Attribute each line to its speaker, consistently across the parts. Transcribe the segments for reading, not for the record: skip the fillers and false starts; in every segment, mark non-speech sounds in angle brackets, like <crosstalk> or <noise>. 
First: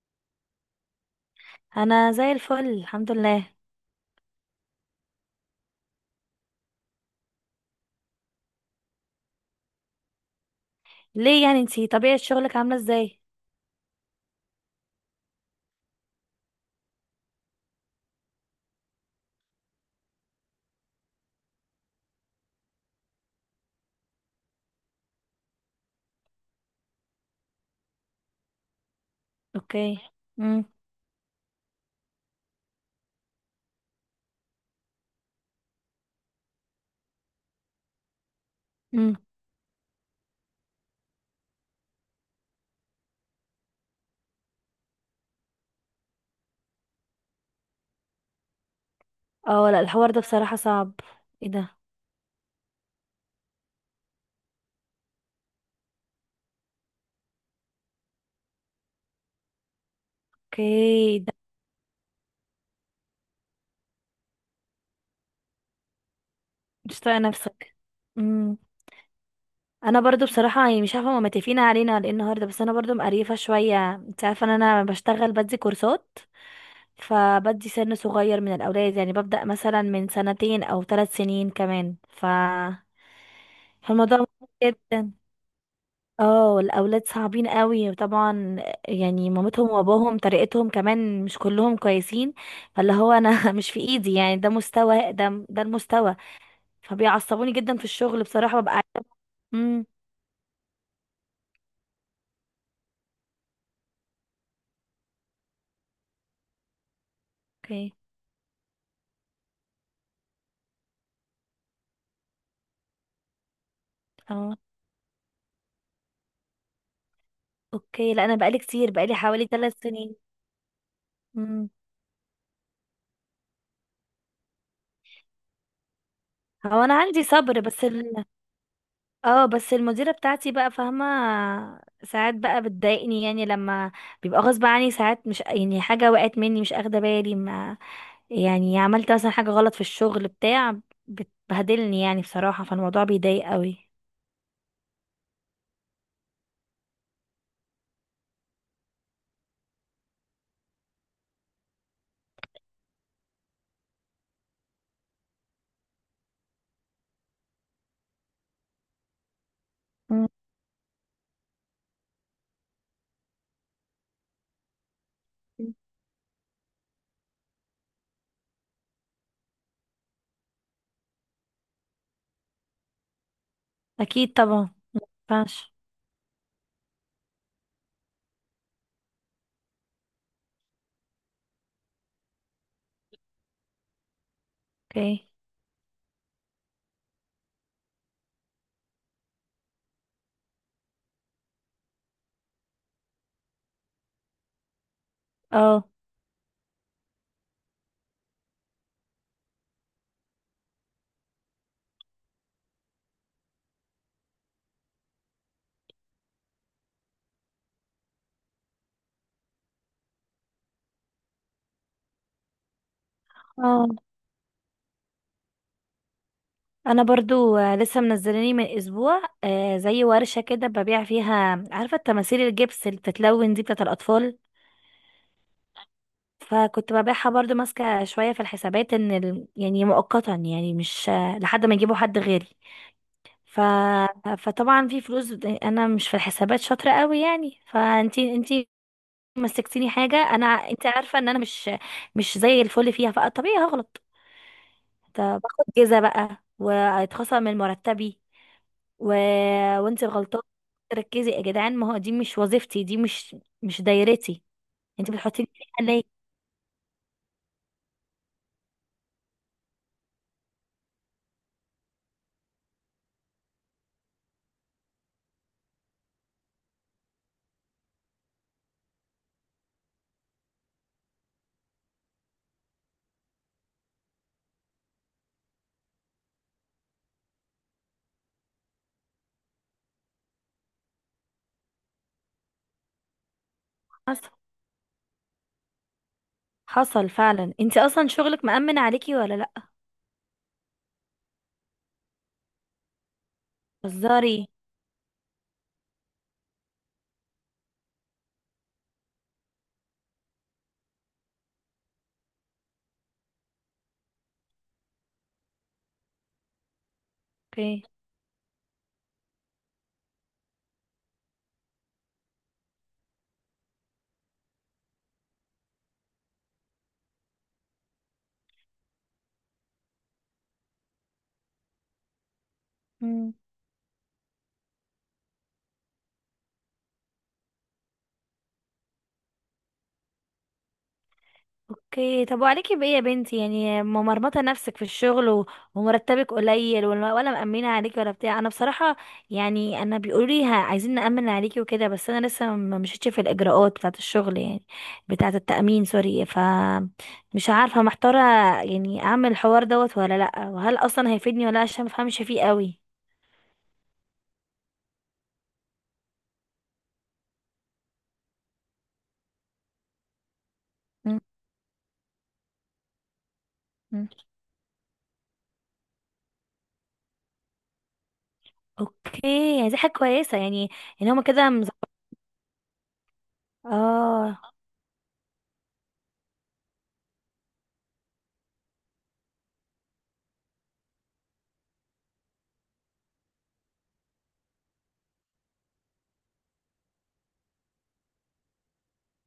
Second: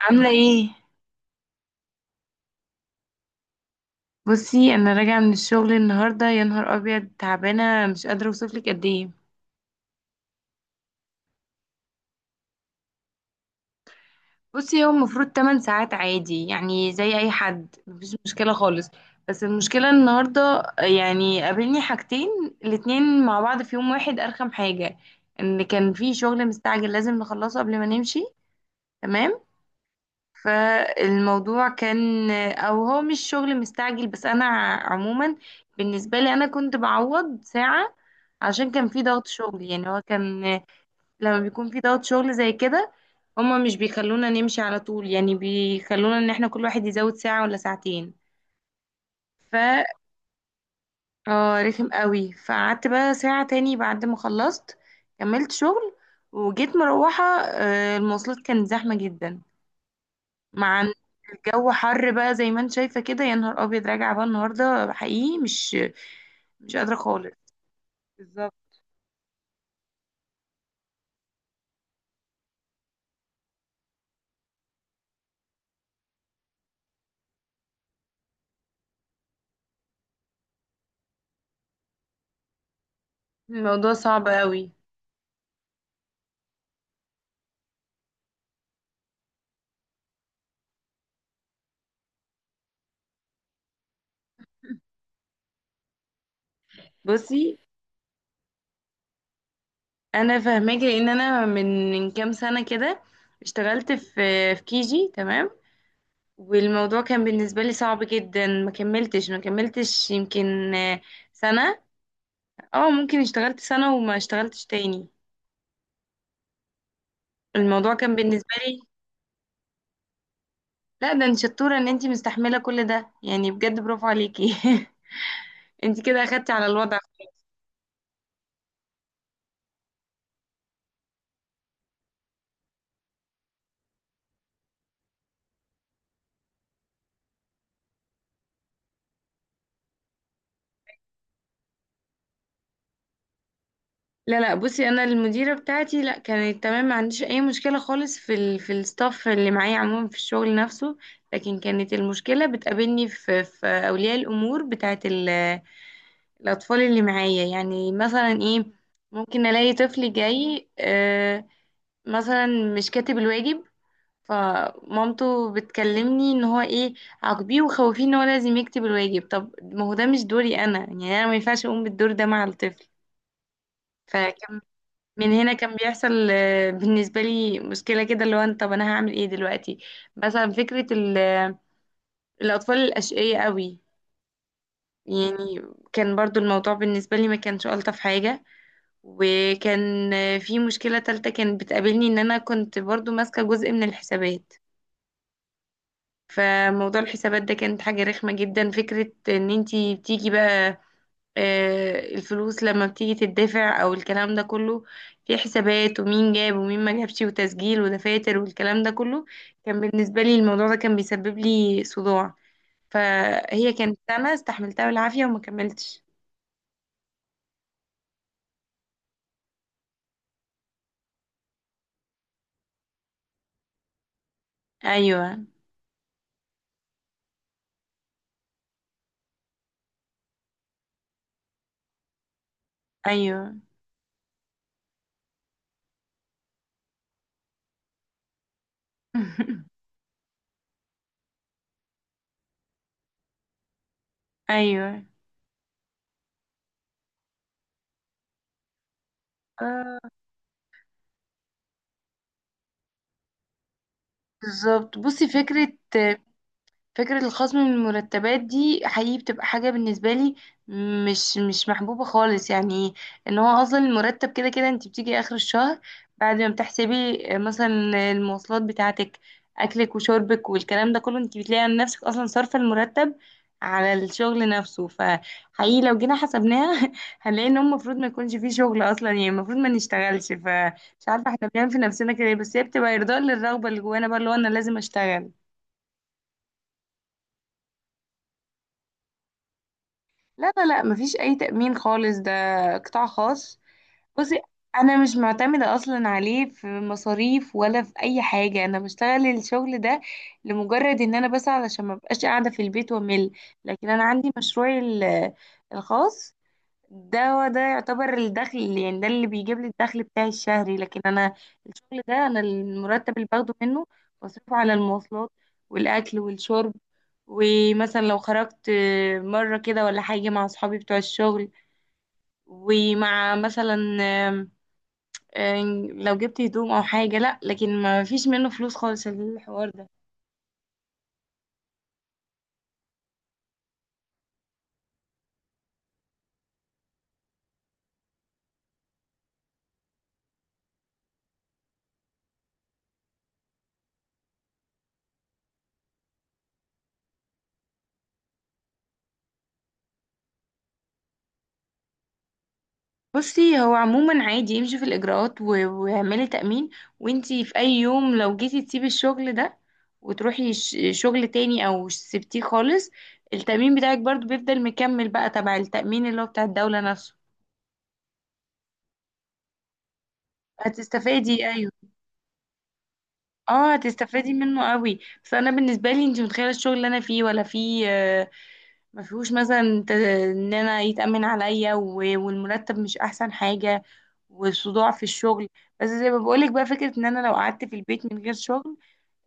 Speaker 1: عاملة ايه؟
Speaker 2: انا زي الفل، الحمد لله.
Speaker 1: بصي، انا راجعة من الشغل النهاردة، يا نهار ابيض، تعبانة مش قادرة اوصفلك قد ايه.
Speaker 2: ليه؟ يعني انتي طبيعة شغلك عاملة ازاي؟
Speaker 1: بصي هو المفروض 8 ساعات عادي، يعني زي اي حد، مفيش مشكلة خالص. بس المشكلة النهاردة، يعني قابلني حاجتين الاتنين مع بعض في يوم واحد، ارخم حاجة ان كان في شغل مستعجل لازم نخلصه قبل ما نمشي. تمام.
Speaker 2: اوكي. امم
Speaker 1: فالموضوع كان، او هو مش شغل مستعجل بس انا عموما بالنسبه لي انا كنت بعوض ساعه عشان كان في
Speaker 2: امم
Speaker 1: ضغط شغل. يعني هو كان، لما بيكون في ضغط شغل زي كده هما مش بيخلونا نمشي على طول، يعني بيخلونا ان احنا كل واحد يزود ساعه ولا ساعتين. ف
Speaker 2: اه، لا، الحوار ده بصراحة صعب. ايه
Speaker 1: اه،
Speaker 2: ده؟
Speaker 1: رخم قوي. فقعدت بقى ساعه تاني بعد ما خلصت، كملت شغل، وجيت مروحه. المواصلات كانت زحمه جدا، مع إن
Speaker 2: اوكي. ده
Speaker 1: الجو حر بقى زي ما انت شايفة كده. يا نهار ابيض، راجعة بقى النهاردة حقيقي مش قادرة
Speaker 2: مش طايقة
Speaker 1: خالص.
Speaker 2: نفسك.
Speaker 1: بالظبط.
Speaker 2: امم انا برضو بصراحة يعني مش عارفة هما متفقين علينا على ايه النهاردة، بس انا برضو مقريفة شوية. انت عارفة ان انا بشتغل بدي كورسات، فبدي سن صغير من الاولاد، يعني ببدأ مثلا من سنتين او ثلاث سنين كمان.
Speaker 1: الموضوع
Speaker 2: فالموضوع
Speaker 1: صعب
Speaker 2: مهم
Speaker 1: قوي.
Speaker 2: جدا. اه، الاولاد صعبين قوي طبعا. يعني مامتهم واباهم طريقتهم كمان مش كلهم كويسين. فاللي هو انا <laughs> مش في ايدي، يعني ده مستوى، ده المستوى. فبيعصبوني
Speaker 1: بصي
Speaker 2: جدا في الشغل بصراحة. امم
Speaker 1: انا فاهماكي، لان انا من كام سنة كده اشتغلت في كيجي. تمام. والموضوع كان بالنسبة لي
Speaker 2: اوكي.
Speaker 1: صعب جدا. ما كملتش يمكن سنة. اه، ممكن اشتغلت سنة وما
Speaker 2: اه.
Speaker 1: اشتغلتش تاني. الموضوع
Speaker 2: اوكي،
Speaker 1: كان
Speaker 2: لا انا
Speaker 1: بالنسبة
Speaker 2: بقالي
Speaker 1: لي.
Speaker 2: كتير بقالي حوالي ثلاث سنين.
Speaker 1: لا، ده انت
Speaker 2: امم
Speaker 1: شطورة ان انت مستحملة كل ده يعني، بجد برافو عليكي. <laughs> انت كده اخدتي على
Speaker 2: هو انا
Speaker 1: الوضع.
Speaker 2: عندي صبر، بس اه، بس المديره بتاعتي بقى فاهمه. ساعات بقى بتضايقني، يعني لما بيبقى غصب عني. ساعات مش يعني حاجه وقعت مني، مش اخده بالي. ما يعني عملت مثلا حاجة غلط في الشغل بتاع، بتبهدلني يعني بصراحة. فالموضوع بيضايق قوي.
Speaker 1: لا لا، بصي انا المديره بتاعتي لا، كانت تمام، ما عنديش اي مشكله خالص في في الستاف اللي معايا عموما، في الشغل نفسه. لكن كانت المشكله بتقابلني في اولياء الامور بتاعت الاطفال اللي معايا. يعني مثلا ايه، ممكن الاقي طفل
Speaker 2: مم.
Speaker 1: جاي مثلا مش كاتب الواجب. فمامته بتكلمني ان هو ايه، عاقبيه وخوفيه ان هو لازم يكتب الواجب. طب ما هو ده مش دوري انا، يعني انا ما ينفعش اقوم بالدور ده مع الطفل.
Speaker 2: اكيد
Speaker 1: فكان
Speaker 2: طبعا.
Speaker 1: من هنا
Speaker 2: مفينفعش.
Speaker 1: كان بيحصل بالنسبة لي مشكلة كده، اللي هو طب أنا هعمل إيه دلوقتي. مثلا فكرة الأطفال الأشقية قوي.
Speaker 2: اوكي.
Speaker 1: يعني كان برضو الموضوع بالنسبة لي ما كانش ألطف حاجة. وكان في مشكلة تالتة كانت بتقابلني إن أنا كنت برضو ماسكة جزء من الحسابات.
Speaker 2: اه.
Speaker 1: فموضوع الحسابات ده كانت حاجة رخمة جدا، فكرة إن انتي بتيجي بقى الفلوس لما بتيجي تدفع او الكلام ده كله، في حسابات ومين جاب ومين ما جابش وتسجيل ودفاتر والكلام ده كله. كان بالنسبة لي الموضوع ده كان بيسبب لي صداع. فهي
Speaker 2: اه،
Speaker 1: كانت سنة استحملتها بالعافية وما كملتش.
Speaker 2: انا برضو لسه منزلاني من اسبوع زي ورشة كده ببيع فيها. عارفة التماثيل الجبس اللي بتتلون دي بتاعة الاطفال؟
Speaker 1: ايوه،
Speaker 2: فكنت ببيعها، برضو ماسكة شوية في الحسابات. ان يعني مؤقتا، يعني مش آه، لحد ما يجيبوا حد غيري.
Speaker 1: ايوه.
Speaker 2: ف... فطبعا في فلوس. انا مش في الحسابات شاطرة قوي يعني، فانتي
Speaker 1: <laughs>
Speaker 2: مسكتيني حاجه. انا انت عارفه ان انا مش زي الفل فيها، فطبيعي هغلط.
Speaker 1: ايوه،
Speaker 2: طب باخد جزا بقى وهيتخصم من مرتبي و...
Speaker 1: آه،
Speaker 2: وانت غلطانه، تركزي يا جدعان. ما هو دي مش وظيفتي، دي مش دايرتي.
Speaker 1: بالظبط.
Speaker 2: انت
Speaker 1: بصي
Speaker 2: بتحطيني
Speaker 1: فكرة
Speaker 2: فيها ليه؟
Speaker 1: الخصم من المرتبات دي حقيقي بتبقى حاجة بالنسبة لي مش محبوبة خالص. يعني ان هو اصلا المرتب كده كده، انت بتيجي اخر الشهر بعد ما بتحسبي مثلا المواصلات بتاعتك، اكلك وشربك والكلام ده كله، انت بتلاقي عن نفسك اصلا صارفة المرتب على الشغل نفسه. فحقيقي لو جينا حسبناها <laughs> هنلاقي ان هو المفروض ما يكونش فيه شغل اصلا، يعني المفروض ما نشتغلش. فمش عارفة احنا بنعمل في نفسنا كده إيه، بس هي بتبقى ارضاء للرغبة اللي جوانا بقى، اللي
Speaker 2: حصل.
Speaker 1: هو انا لازم اشتغل.
Speaker 2: حصل فعلا. انت اصلا شغلك مأمن عليكي ولا لا؟
Speaker 1: لا لا لا، مفيش اي تأمين خالص، ده قطاع خاص.
Speaker 2: هزاري.
Speaker 1: بصي انا مش معتمدة اصلا عليه في مصاريف ولا في اي حاجة. انا بشتغل الشغل ده لمجرد ان انا بس علشان ما بقاش قاعدة في البيت وامل. لكن انا عندي مشروعي الخاص، ده هو ده
Speaker 2: اوكي.
Speaker 1: يعتبر الدخل، يعني ده اللي بيجيب لي الدخل بتاعي الشهري. لكن انا الشغل ده انا المرتب اللي باخده منه بصرفه على المواصلات والاكل والشرب، ومثلا لو خرجت مره كده ولا حاجه مع اصحابي بتوع الشغل، ومع مثلا آم، آم، لو جبت هدوم او حاجه. لا، لكن ما فيش منه فلوس خالص الحوار ده.
Speaker 2: اوكي، طب وعليكي بايه يا بنتي؟ يعني ممرمطه نفسك في الشغل و- ومرتبك قليل، ولا مأمنه عليكي، ولا بتاع. انا بصراحه، يعني انا بيقولوا لي عايزين نأمن عليكي وكده، بس انا لسه ما مشيتش في الاجراءات بتاعه الشغل يعني، بتاعه التأمين، سوري. ف مش عارفه، محتاره. يعني اعمل الحوار دوت ولا لا؟ وهل اصلا هيفيدني ولا لا؟ عشان ما بفهمش فيه قوي.
Speaker 1: بصي هو عموما عادي، يمشي في الإجراءات واعملي تأمين. وانتي في أي يوم لو جيتي تسيبي الشغل ده وتروحي
Speaker 2: مم.
Speaker 1: شغل تاني أو سبتيه خالص، التأمين بتاعك
Speaker 2: مم.
Speaker 1: برضو بيفضل مكمل بقى تبع التأمين اللي هو بتاع الدولة نفسه.
Speaker 2: اوكي يعني دي حاجه كويسه يعني، ان هما
Speaker 1: هتستفادي
Speaker 2: كده
Speaker 1: أيوه. اه، هتستفادي
Speaker 2: اه.
Speaker 1: منه قوي. بس أنا بالنسبة لي، انتي متخيلة الشغل اللي أنا فيه ولا فيه ما فيهوش مثلا ان انا يتأمن عليا والمرتب مش احسن حاجة، وصداع في الشغل. بس زي ما بقولك بقى، فكرة ان انا لو قعدت في البيت من غير شغل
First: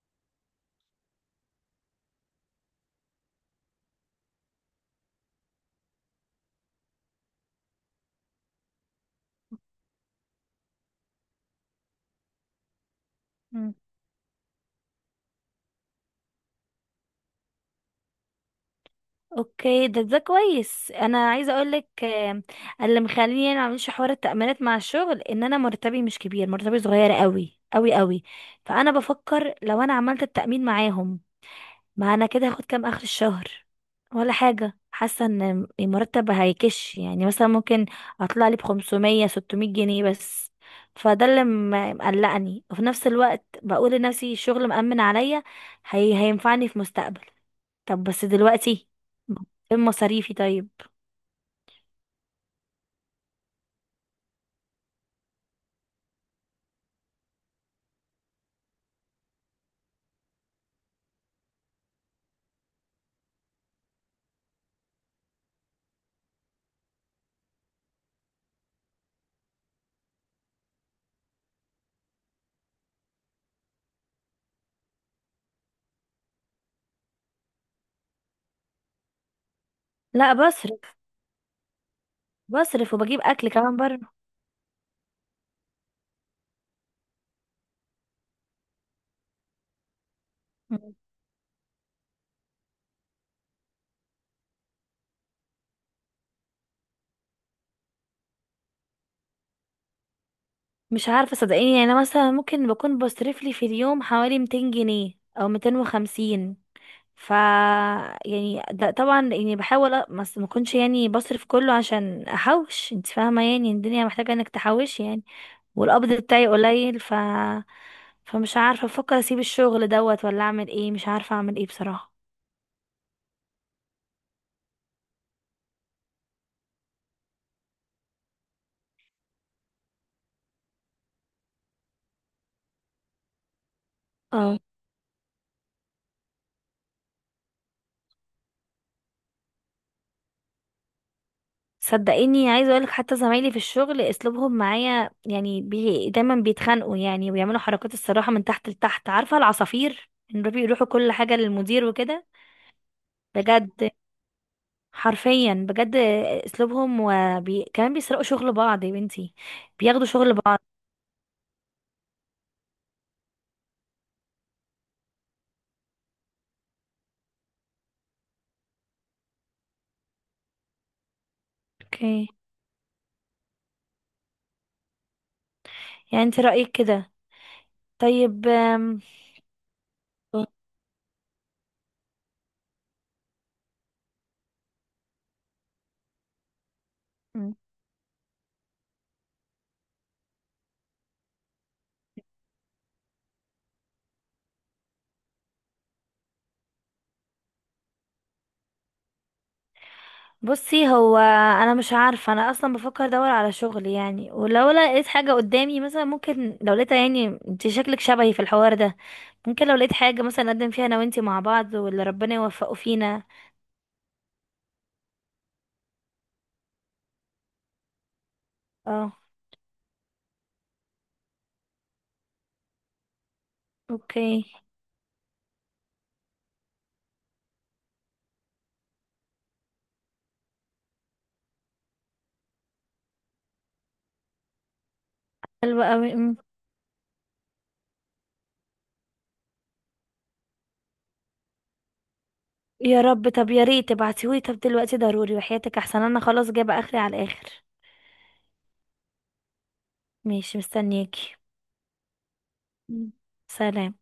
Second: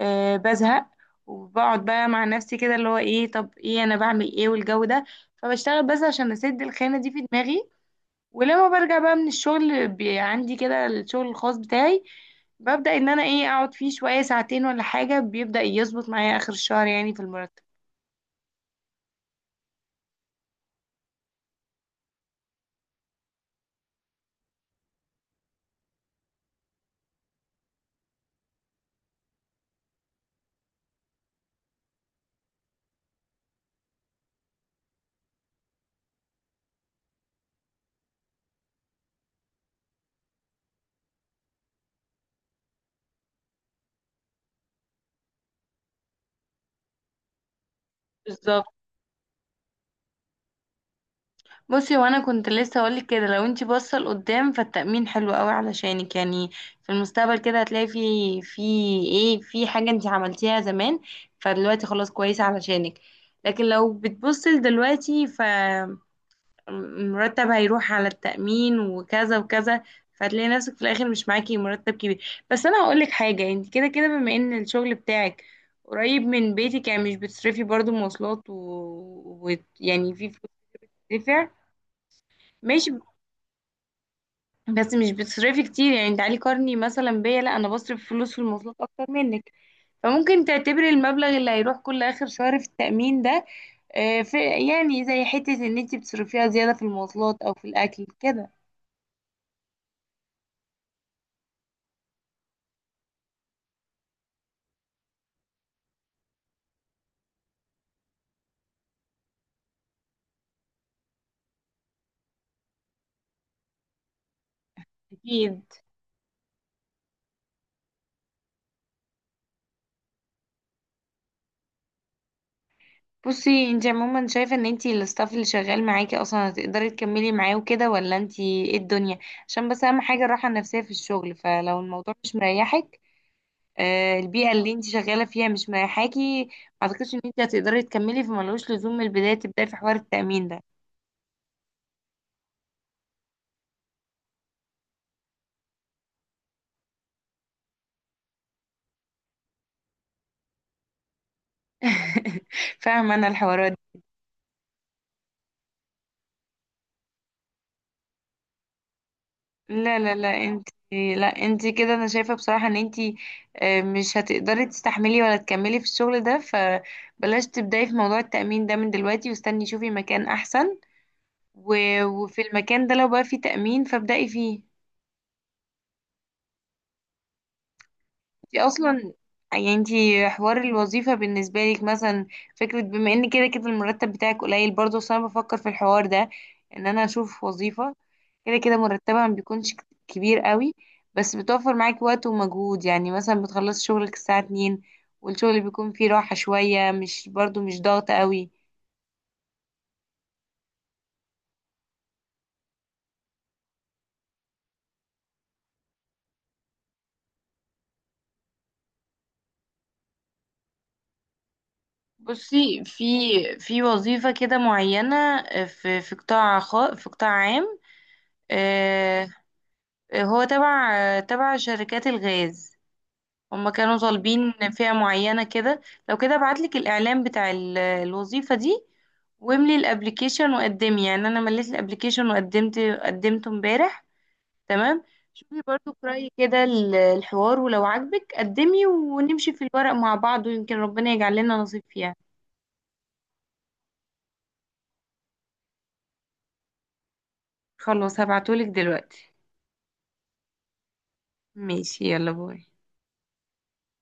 Speaker 1: بزهق، وبقعد بقى مع نفسي كده اللي هو ايه، طب ايه انا بعمل ايه والجو ده. فبشتغل بس عشان اسد الخانة دي في دماغي. ولما برجع بقى من الشغل عندي كده الشغل الخاص بتاعي، ببدأ ان انا ايه اقعد فيه شوية ساعتين ولا حاجة. بيبدأ يظبط معايا اخر الشهر يعني في المرتب.
Speaker 2: اوكي، ده كويس. انا عايزه اقول لك اللي مخليني يعني ما اعملش حوار التأمينات مع الشغل، ان انا مرتبي مش كبير، مرتبي صغير قوي قوي قوي. فانا بفكر لو انا عملت التأمين معاهم، ما انا كده هاخد كام اخر الشهر؟ ولا حاجه. حاسه ان المرتب هيكش، يعني مثلا ممكن اطلع لي ب 500 600 جنيه بس. فده اللي مقلقني. وفي نفس الوقت بقول لنفسي الشغل مأمن عليا، هي هينفعني في مستقبل. طب بس دلوقتي فين مصاريفي طيب؟
Speaker 1: بصي وانا كنت لسه هقولك كده، لو انتي باصه لقدام فالتأمين حلو قوي علشانك، يعني في المستقبل كده هتلاقي في في ايه، في حاجه انتي عملتيها زمان، فدلوقتي خلاص كويسه علشانك. لكن لو بتبصي لدلوقتي فالمرتب هيروح على التأمين وكذا وكذا، فهتلاقي نفسك في الاخر مش معاكي مرتب كبير. بس انا هقولك حاجه، انت كده كده بما ان الشغل بتاعك قريب من بيتك، يعني مش بتصرفي برضو مواصلات يعني في
Speaker 2: لا،
Speaker 1: فلوس
Speaker 2: بصرف.
Speaker 1: بتدفع. ماشي،
Speaker 2: بصرف وبجيب اكل كمان بره.
Speaker 1: بس مش بتصرفي كتير، يعني تعالي قارني مثلا بيا، لا انا بصرف فلوس في المواصلات اكتر منك. فممكن تعتبري
Speaker 2: مم.
Speaker 1: المبلغ اللي هيروح كل اخر شهر في التأمين ده آه، في يعني زي حتة ان انت بتصرفيها زيادة في المواصلات او في الاكل كده.
Speaker 2: مش عارفه صدقيني. يعني انا مثلا ممكن بكون بصرف لي في اليوم حوالي 200 جنيه او 250. ف يعني ده طبعا يعني بحاول ما اكونش يعني بصرف كله، عشان احوش. انت فاهمه يعني الدنيا محتاجه انك تحوشي يعني.
Speaker 1: اكيد.
Speaker 2: والقبض بتاعي قليل. فمش عارفه، بفكر اسيب الشغل دوت ولا اعمل ايه. مش عارفه اعمل ايه بصراحه.
Speaker 1: بصي انت عموما شايفة ان انت الستاف اللي شغال معاكي اصلا هتقدري تكملي معاه وكده ولا انت، ايه الدنيا عشان بس اهم حاجة الراحة النفسية في الشغل. فلو الموضوع مش مريحك، البيئة
Speaker 2: اه،
Speaker 1: اللي انت شغالة فيها مش مريحاكي، ما اعتقدش ان انت هتقدري تكملي، فملوش لزوم من البداية تبداي في حوار التأمين ده.
Speaker 2: صدقيني عايزه اقولك. حتى زمايلي في الشغل اسلوبهم معايا يعني دايما بيتخانقوا، يعني وبيعملوا حركات، الصراحه من تحت لتحت. عارفه العصافير؟ ان بيروحوا كل حاجه للمدير وكده.
Speaker 1: <laughs> فاهمة انا الحوارات
Speaker 2: بجد.
Speaker 1: دي.
Speaker 2: حرفيا بجد. اسلوبهم كمان بيسرقوا شغل بعض يا بنتي،
Speaker 1: لا
Speaker 2: بياخدوا
Speaker 1: لا
Speaker 2: شغل
Speaker 1: لا،
Speaker 2: بعض.
Speaker 1: انت كده انا شايفة بصراحة ان انت مش هتقدري تستحملي ولا تكملي في الشغل ده، فبلاش تبداي في موضوع التأمين ده من دلوقتي. واستني شوفي مكان احسن و...
Speaker 2: اوكي،
Speaker 1: وفي المكان ده لو بقى فيه تأمين فابدأي فيه.
Speaker 2: يعني انت رايك كده؟ طيب.
Speaker 1: دي اصلا، يعني انتي حوار الوظيفة بالنسبة لك مثلا، فكرة بما ان كده كده المرتب بتاعك قليل برضه، بس انا بفكر في الحوار ده، ان انا اشوف
Speaker 2: مم.
Speaker 1: وظيفة كده كده مرتبها ما بيكونش كبير قوي، بس بتوفر معاكي وقت ومجهود، يعني مثلا بتخلصي شغلك الساعة 2 والشغل بيكون فيه راحة شوية، مش برضه مش ضغط قوي.
Speaker 2: بصي، هو انا مش عارفه. انا اصلا بفكر ادور على شغل يعني، ولو لقيت حاجه قدامي مثلا ممكن. لو لقيتها يعني، انت شكلك شبهي في الحوار ده. ممكن لو لقيت حاجة مثلا نقدم فيها انا وانتي مع بعض، واللي ربنا يوفقه
Speaker 1: بصي في
Speaker 2: فينا.
Speaker 1: وظيفة كده معينة، في قطاع خاص، في قطاع عام.
Speaker 2: اه.
Speaker 1: آه، هو تبع شركات الغاز، هما كانوا
Speaker 2: اوكي.
Speaker 1: طالبين فئة معينة كده. لو كده ابعتلك الإعلان بتاع الوظيفة دي، واملي الابليكيشن وقدمي. يعني انا مليت الابليكيشن وقدمت قدمته امبارح. تمام. شوفي
Speaker 2: حلوة
Speaker 1: برضو في
Speaker 2: قوي.
Speaker 1: رأيي كده الحوار، ولو عجبك قدمي ونمشي في الورق مع بعض، ويمكن ربنا يجعل لنا نصيب فيها.
Speaker 2: يا رب. طب يا ريت تبعتيهولي. طب دلوقتي ضروري وحياتك، احسن انا خلاص جايبة اخري على الاخر.
Speaker 1: خلاص هبعتهولك دلوقتي.
Speaker 2: ماشي، مستنياكي.
Speaker 1: ماشي، يلا باي.
Speaker 2: مم. سلام.